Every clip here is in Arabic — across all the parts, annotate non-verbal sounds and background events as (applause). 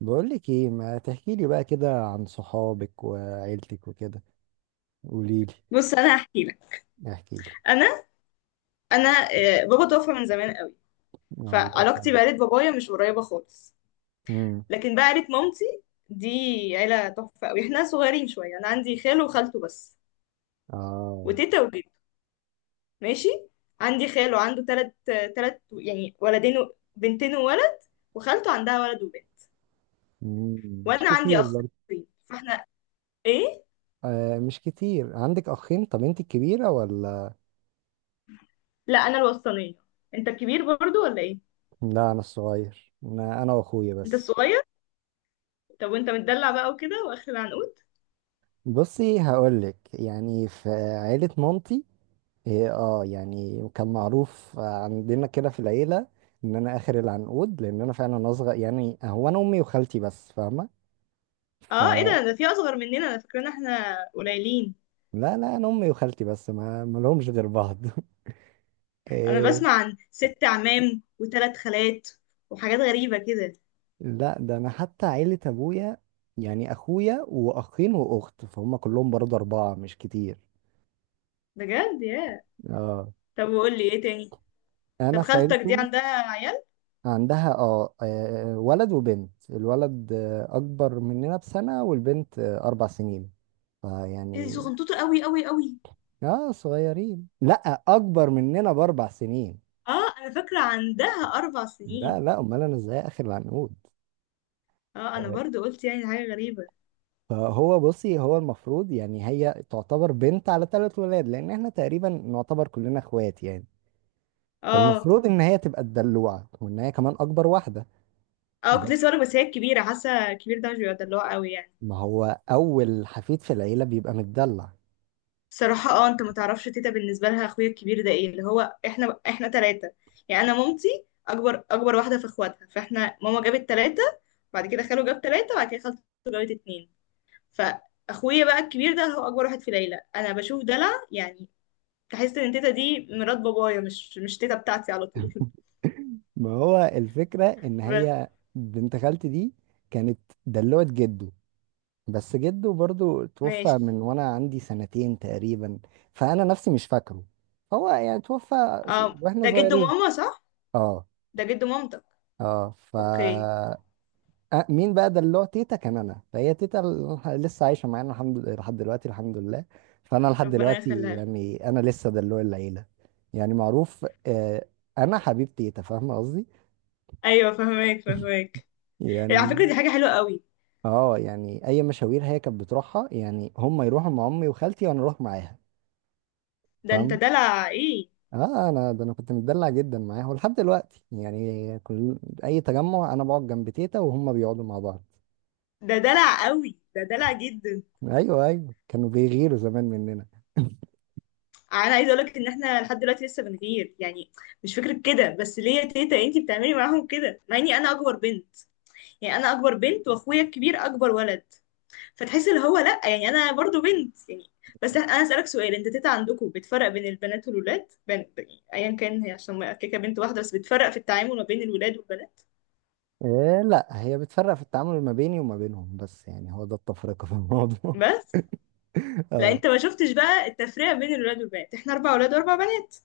بقولك ايه، ما تحكيلي بقى كده عن صحابك وعيلتك وكده؟ قوليلي. بص، انا هحكي لك. احكيلي. انا انا بابا توفى من زمان قوي، الله فعلاقتي يرحمه. بعيله بابايا مش قريبه خالص، امم لكن بقى عيله مامتي دي عيله تحفه قوي. احنا صغيرين شويه، انا عندي خاله وخالته بس، اه. وتيتا وجد. ماشي. عندي خاله عنده تلت يعني ولدين بنتين وولد، وخالته عندها ولد وبنت، مش وانا عندي كتير برضه. اخين، فاحنا ايه. آه، مش كتير. عندك اخين؟ طب انت الكبيرة ولا؟ لا، انا الوسطانيه. انت الكبير برضو ولا ايه؟ لا، انا الصغير، انا واخويا انت بس. الصغير. طب وانت متدلع بقى وكده واخر العنقود. بصي، هقولك يعني في عيلة مامتي، إيه، اه يعني كان معروف عندنا كده في العيلة ان انا اخر العنقود لان انا فعلا اصغر، يعني هو انا امي وخالتي بس، اه ايه فاهمة؟ ده في اصغر مننا؟ انا فاكره ان احنا قليلين. لا لا، انا امي وخالتي بس، ما لهمش غير بعض. (laughs) انا إيه، بسمع عن 6 عمام وثلاث خالات وحاجات غريبه كده. لا ده انا حتى عيلة ابويا يعني اخويا واخين واخت، فهم كلهم برضه 4، مش كتير. بجد يا. اه، طب وقول لي ايه تاني؟ طب انا في خالتك دي عيلتهم. عندها عيال؟ عندها، اه آه، ولد وبنت. الولد آه، اكبر مننا بسنة، والبنت آه، 4 سنين. ايه دي فيعني صغنطوطه قوي قوي قوي. اه، صغيرين. لا، اكبر مننا ب4 سنين. اه انا فاكره عندها 4 سنين. لا لا، امال انا ازاي اخر العنقود؟ اه انا آه، برضو قلت يعني حاجه غريبه. فهو، بصي، هو المفروض يعني هي تعتبر بنت على 3 ولاد، لان احنا تقريبا نعتبر كلنا اخوات يعني. اه، فالمفروض ان هي تبقى الدلوعه، وان هي كمان اكبر واحده. اه، كنت بس لسه بقولك، بس هي الكبيره، حاسه الكبير ده مش بيبقى دلوع قوي يعني. ما هو اول حفيد في العيله بيبقى متدلع. صراحة اه، انت ما تعرفش تيتا، بالنسبة لها اخويا الكبير ده ايه، اللي هو احنا 3 يعني. انا مامتي اكبر واحدة في اخواتها، فاحنا ماما جابت 3، بعد كده خاله جاب 3، بعد كده خالته جابت 2. فاخويا بقى الكبير ده هو اكبر واحد في العيلة. انا بشوف دلع يعني، تحس ان تيتا دي مرات بابايا، مش تيتا بتاعتي على طول. (laughs) ما هو الفكره (laughs) ان بس هي بنت خالتي دي كانت دلوعه جده، بس جده برضو توفى ماشي. من وانا عندي سنتين تقريبا. فانا نفسي مش فاكره. هو يعني توفى اه واحنا ده جد صغيرين. ماما، صح، اه. ده جد مامتك. اه ف اوكي. آه، مين بقى ده اللي هو تيتا كان؟ انا فهي تيتا لسه عايشه معانا الحمد لله لحد دلوقتي، الحمد لله. فانا لحد ربنا دلوقتي يخليها لك. يعني انا لسه دلوع العيله، يعني معروف. آه، انا حبيب تيتا، فاهمه قصدي. ايوه فهماك فهماك. على فكرة يعني دي حاجة حلوة قوي. اه، يعني اي مشاوير هي كانت بتروحها يعني، هم يروحوا مع امي وخالتي وانا اروح معاها. ده انت فاهمه. دلع ايه. اه، انا ده انا كنت متدلع جدا معاها، ولحد دلوقتي يعني كل اي تجمع انا بقعد جنب تيتا وهم بيقعدوا مع بعض. ده دلع قوي، ده دلع جدا. ايوه، ايوه، كانوا بيغيروا زمان مننا. انا عايزه اقولك ان احنا لحد دلوقتي لسه بنغير يعني. مش فكره كده، بس ليه يا تيتا انتي بتعملي معاهم كده مع اني انا اكبر بنت؟ يعني انا اكبر بنت واخويا الكبير اكبر ولد، فتحس اللي هو لا، يعني انا برضو بنت يعني. بس انا اسالك سؤال، انت تيتا عندكم بتفرق بين البنات والولاد، بين... ايا كان، هي عشان كيكه بنت واحده بس، بتفرق في التعامل ما بين الولاد والبنات. إيه، لا هي بتفرق في التعامل ما بيني وما بينهم بس، يعني هو ده التفرقة في الموضوع. بس (laughs) لا، اه. انت ما شفتش بقى التفرقه بين الولاد والبنات. احنا 4 ولاد و4 بنات،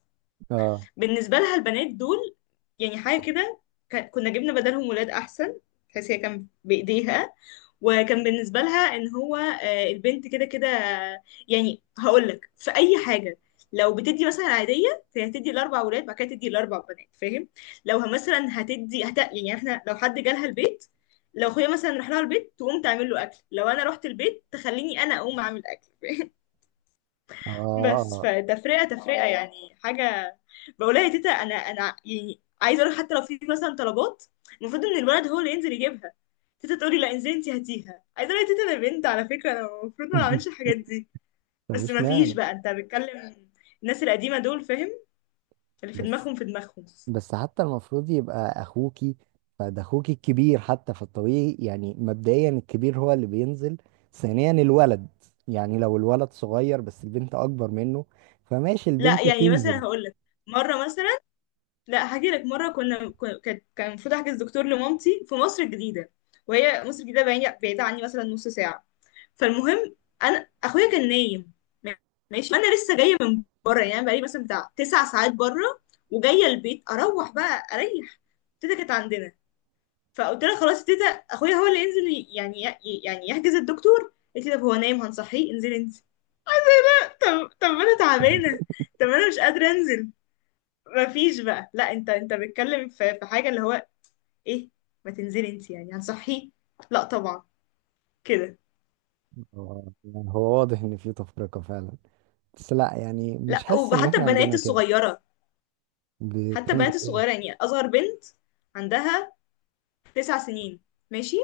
اه. بالنسبة لها البنات دول يعني حاجة كده، كنا جبنا بدلهم ولاد أحسن. بحيث هي كان بإيديها، وكان بالنسبة لها إن هو البنت كده كده، يعني هقولك في أي حاجة، لو بتدي مثلا عادية، فهي هتدي الأربع ولاد بعد كده تدي الأربع بنات، فاهم. لو مثلا يعني احنا لو حد جالها البيت، لو أخويا مثلا راح لها البيت تقوم تعمل له أكل، لو أنا رحت البيت تخليني أنا أقوم أعمل أكل. (laughs) بس اه. فتفرقة تفرقة اه يعني حاجة. بقولها يا تيتا أنا يعني عايزة أقول لك، حتى لو في مثلا طلبات، المفروض إن الولد هو اللي ينزل يجيبها، تيتا تقولي لا انزلي أنتي هاتيها. عايزة أقول لها يا تيتا أنا بنت على فكرة، أنا المفروض ما (laughs) بعملش الحاجات دي. بس مفيش ما فيش معنى. بقى، أنت بتكلم الناس القديمة دول فاهم، اللي في بس دماغهم في دماغهم. بس حتى المفروض يبقى اخوكي، فده اخوكي الكبير حتى، فالطبيعي يعني مبدئيا الكبير هو اللي بينزل. ثانيا الولد، يعني لو الولد صغير بس البنت اكبر منه، فماشي لا البنت يعني مثلا تنزل. هقول لك مرة، مثلا لا، هاجي لك مرة كان المفروض أحجز دكتور لمامتي في مصر الجديدة، وهي مصر الجديدة بعيدة بعيدة عني، مثلا نص ساعة. فالمهم، انا اخويا كان نايم. ماشي. انا لسه جايه من بره، يعني بقالي مثلا بتاع 9 ساعات بره وجايه البيت، اروح بقى اريح. تيتا كانت عندنا. فقلت لها خلاص يا تيتا، اخويا هو اللي ينزل، يعني يحجز الدكتور. قالت لي طب هو نايم هنصحيه، انزلي انت. طب طب انا تعبانه، (laughs) طب انا مش قادره انزل. مفيش بقى لا، انت بتتكلم في حاجه اللي هو ايه، ما تنزلي انت يعني هنصحيه. لا طبعا كده. آه، يعني هو واضح ان في تفرقة فعلا، بس لا يعني مش لا حاسس ان وحتى احنا البنات عندنا كده. الصغيره، حتى بتعمل البنات الصغيرة، ايه؟ يعني أصغر بنت عندها 9 سنين. ماشي.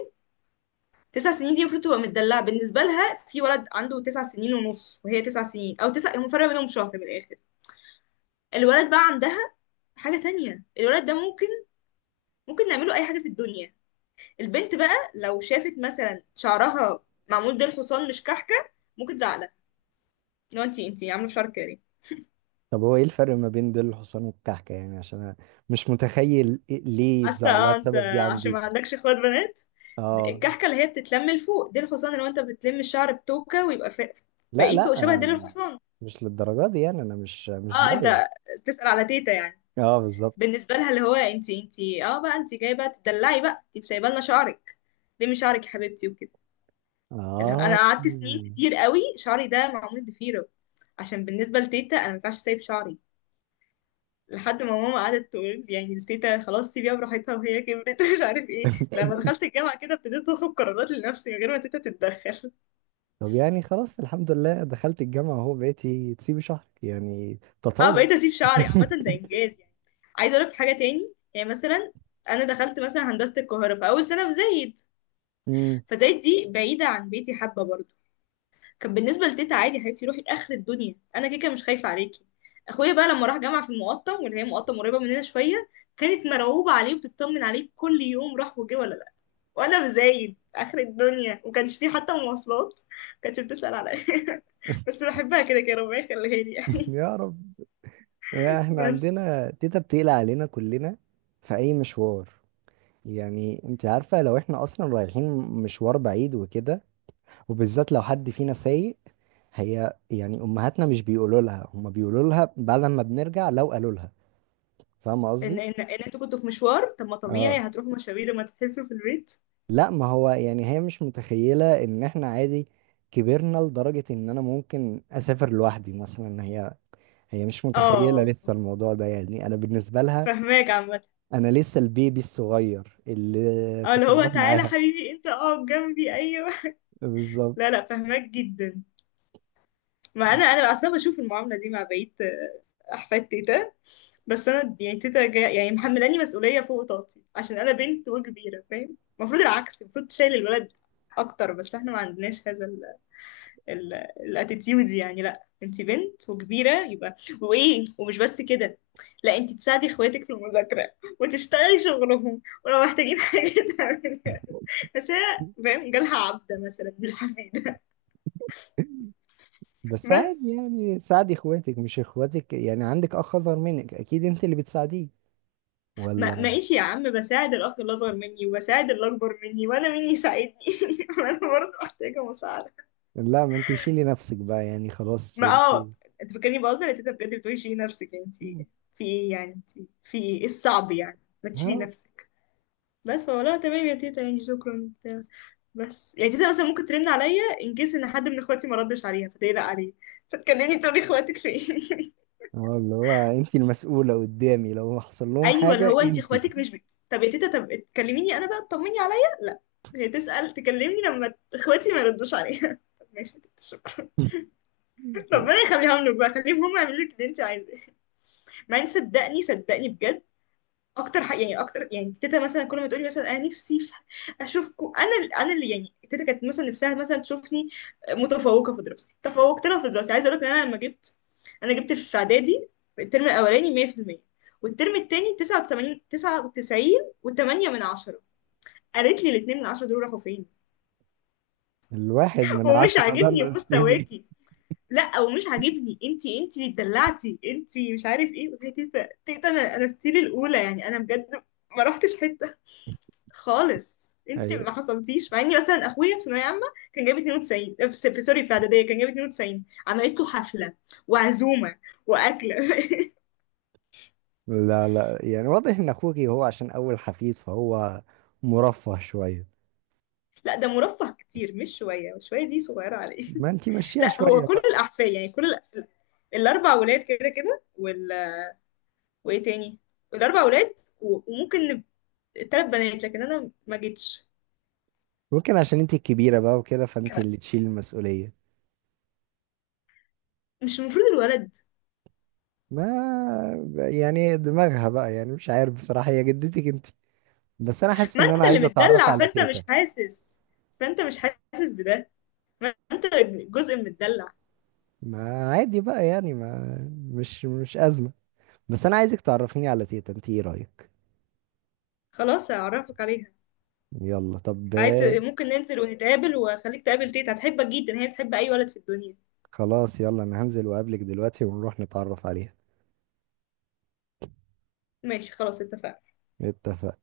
تسع سنين دي المفروض تبقى متدلعة. بالنسبة لها في ولد عنده 9 سنين ونص، وهي 9 سنين أو تسع، هم فرق بينهم شهر من الآخر. الولد بقى عندها حاجة تانية، الولد ده ممكن نعمله أي حاجة في الدنيا. البنت بقى لو شافت مثلا شعرها معمول ديل حصان مش كحكة، ممكن تزعلها، لو انتي عاملة في شعرك كده ليه؟ طب هو ايه الفرق ما بين ديل الحصان والكعكة؟ يعني عشان انا مش متخيل ليه حاسه. اتزعلها اه انت بسبب دي عشان ما عندي. عندكش اخوات بنات. اه، الكحكه اللي هي بتتلم لفوق، ديل الحصان اللي هو انت بتلم الشعر بتوكه ويبقى لا بقيته شبه لا، ديل الحصان. مش للدرجة دي يعني انا مش اه ضايع. انت بتسأل على تيتا يعني. اه، بالظبط. بالنسبه لها اللي هو انت اه بقى، انت جايه بقى تدلعي بقى؟ انت سايبه لنا شعرك، لمي شعرك يا حبيبتي وكده. اللي هو انا اه، قعدت سنين كتير قوي شعري ده معمول ضفيره، عشان بالنسبه لتيتا انا ما ينفعش سايب شعري، لحد ما ماما قعدت تقول يعني التيتا خلاص سيبيها براحتها وهي كبرت. (laughs) مش عارف ايه، لما دخلت الجامعة كده ابتديت اخد قرارات لنفسي من غير ما تيتا تتدخل. طب يعني خلاص، الحمد لله دخلت الجامعة اهو، بقيتي تسيبي شهرك، يعني اه تطور. بقيت اسيب شعري عامة، ده (laughs) انجاز يعني. عايزة اقولك في حاجة تاني يعني، مثلا انا دخلت مثلا هندسة القاهرة في اول سنة في زايد، مم. فزايد دي بعيدة عن بيتي حبة برضه. كان بالنسبه لتيتا عادي، يا حبيبتي روحي اخر الدنيا، انا كده كده مش خايفه عليكي. اخويا بقى لما راح جامعه في المقطم، واللي هي مقطم قريبه مننا شويه، كانت مرعوبه عليه وبتطمن عليه كل يوم، راح وجه ولا لا. وانا بزايد اخر الدنيا وكانش فيه حتى مواصلات، كانتش بتسأل عليا. (laughs) بس (laughs) بحبها كده كده، ربنا يخليها لي يعني. يا رب، (laughs) احنا بس. عندنا تيتا بتقلق علينا كلنا في اي مشوار. يعني انت عارفة، لو احنا اصلا رايحين مشوار بعيد وكده، وبالذات لو حد فينا سايق، هي يعني امهاتنا مش بيقولوا لها، هما بيقولوا لها بعد ما بنرجع، لو قالوا لها. فاهمة ان قصدي؟ ان ان انتوا كنتوا في مشوار، طب ما طبيعي اه، هتروحوا مشاوير، لما تتحبسوا في البيت. لا ما هو يعني هي مش متخيلة ان احنا عادي كبرنا لدرجة ان انا ممكن اسافر لوحدي مثلا. هي، هي مش متخيلة اه لسه الموضوع ده، يعني انا بالنسبة لها فهماك عامة. انا لسه البيبي الصغير اللي اه اللي كنت هو بروح تعالى معاها. حبيبي انت اقعد جنبي، ايوه. بالظبط. لا لا فهماك جدا. ما انا اصلا بشوف المعامله دي مع بقيه احفاد تيتا. بس انا يعني تيتا جاي يعني محملاني مسؤوليه فوق طاقتي، عشان انا بنت وكبيره فاهم؟ المفروض العكس، المفروض تشيل الولد اكتر، بس احنا ما عندناش هذا ال ال الاتيتيود يعني لا انت بنت وكبيره، يبقى وايه، ومش بس كده، لا انت تساعدي اخواتك في المذاكره وتشتغلي شغلهم، ولو محتاجين حاجه (laughs) تعمليها. بس هي فاهم جالها عبده مثلا مش حفيده. بس عادي بس يعني، ساعدي اخواتك. مش اخواتك يعني، عندك اخ اصغر منك، اكيد انت اللي بتساعديه، ما ولا؟ ماشي يا عم، بساعد الاخ الاصغر مني وبساعد اللي اكبر مني، وانا مين يساعدني؟ (laughs) انا برضه محتاجه مساعده. لا ما انت شيلي نفسك بقى، يعني خلاص ما انت. اه انت فاكرني بهزر؟ انت بجد بتقولي شيلي نفسك؟ انت في ايه يعني؟ انت في ايه؟ إيه الصعب يعني ما تشيلي ها. نفسك. بس فولا تمام يا تيتا، يعني شكرا بتاع. بس يعني تيتا مثلا ممكن ترن عليا ان كيس ان حد من اخواتي ما ردش عليها فتقلق عليه، فتكلمني تقولي اخواتك فين. (laughs) اه، اللي هو انت المسؤولة قدامي لو حصل لهم ايوه، اللي حاجة، هو انت انت. اخواتك (laughs) مش بي... طب يا تيتا، طب تكلميني انا بقى، تطمني عليا، لا هي تسأل، تكلمني لما اخواتي ما يردوش عليها. (laughs) طب ماشي يا تيتا شكرا. (laughs) ربنا يخليهم لك بقى، خليهم هم يعملوا لك اللي انت عايزاه. ما صدقني صدقني بجد. اكتر حق يعني اكتر، يعني تيتا مثلا كل ما تقولي مثلا انا نفسي اشوفكم، انا اللي يعني تيتا كانت مثلا نفسها مثلا تشوفني متفوقه في دراستي، تفوقت لها في دراستي. عايزه اقول لك ان انا جبت في اعدادي في الترم الاولاني 100%، والترم التاني 89 99، و8 من 10. قالت لي الاتنين من 10 دول راحوا فين؟ الواحد (laughs) من ومش عشرة عاجبني ده ستيفي. مستواكي. لا ومش عاجبني، انتي اللي اتدلعتي انتي، مش عارف ايه. قلت لها تيتا تيتا، انا ستيل الاولى يعني، انا بجد ما رحتش حته خالص، انت ايوه. ما حصلتيش. مع اني مثلا اخويا في ثانويه عامه كان جايب 92، سوري في اعداديه كان جايب 92، عملت له حفله وعزومه واكله. (laughs) لا لا يعني واضح ان اخوك هو عشان اول حفيد، فهو مرفه شوية. لا ده مرفه كتير مش شويه، وشويه دي صغيره عليه. ما انت (laughs) مشيها لا هو شوية كل بقى. الاحفاد يعني، كل الاربع ولاد كده كده وايه تاني، الاربع ولاد وممكن التلات بنات، لكن انا ما جيتش. ممكن عشان انت الكبيرة بقى وكده، فانت اللي تشيل المسؤولية. مش المفروض الولد؟ ما يعني دماغها بقى يعني، مش عارف بصراحة، هي جدتك انت. بس انا حاسس ما ان انا انت اللي عايز اتعرف متدلع على فانت مش تيتا. حاسس، فانت مش حاسس بده ما انت جزء من متدلع. ما عادي بقى، يعني ما، مش ازمة. بس انا عايزك تعرفيني على تيتا، انت ايه رأيك؟ خلاص هعرفك عليها. يلا طب. عايز ممكن ننزل ونتقابل واخليك تقابل تيتا، هتحبك جدا، هي بتحب اي ولد في الدنيا. خلاص يلا، انا هنزل واقابلك دلوقتي، ونروح نتعرف عليها. ماشي خلاص اتفقنا. اتفق.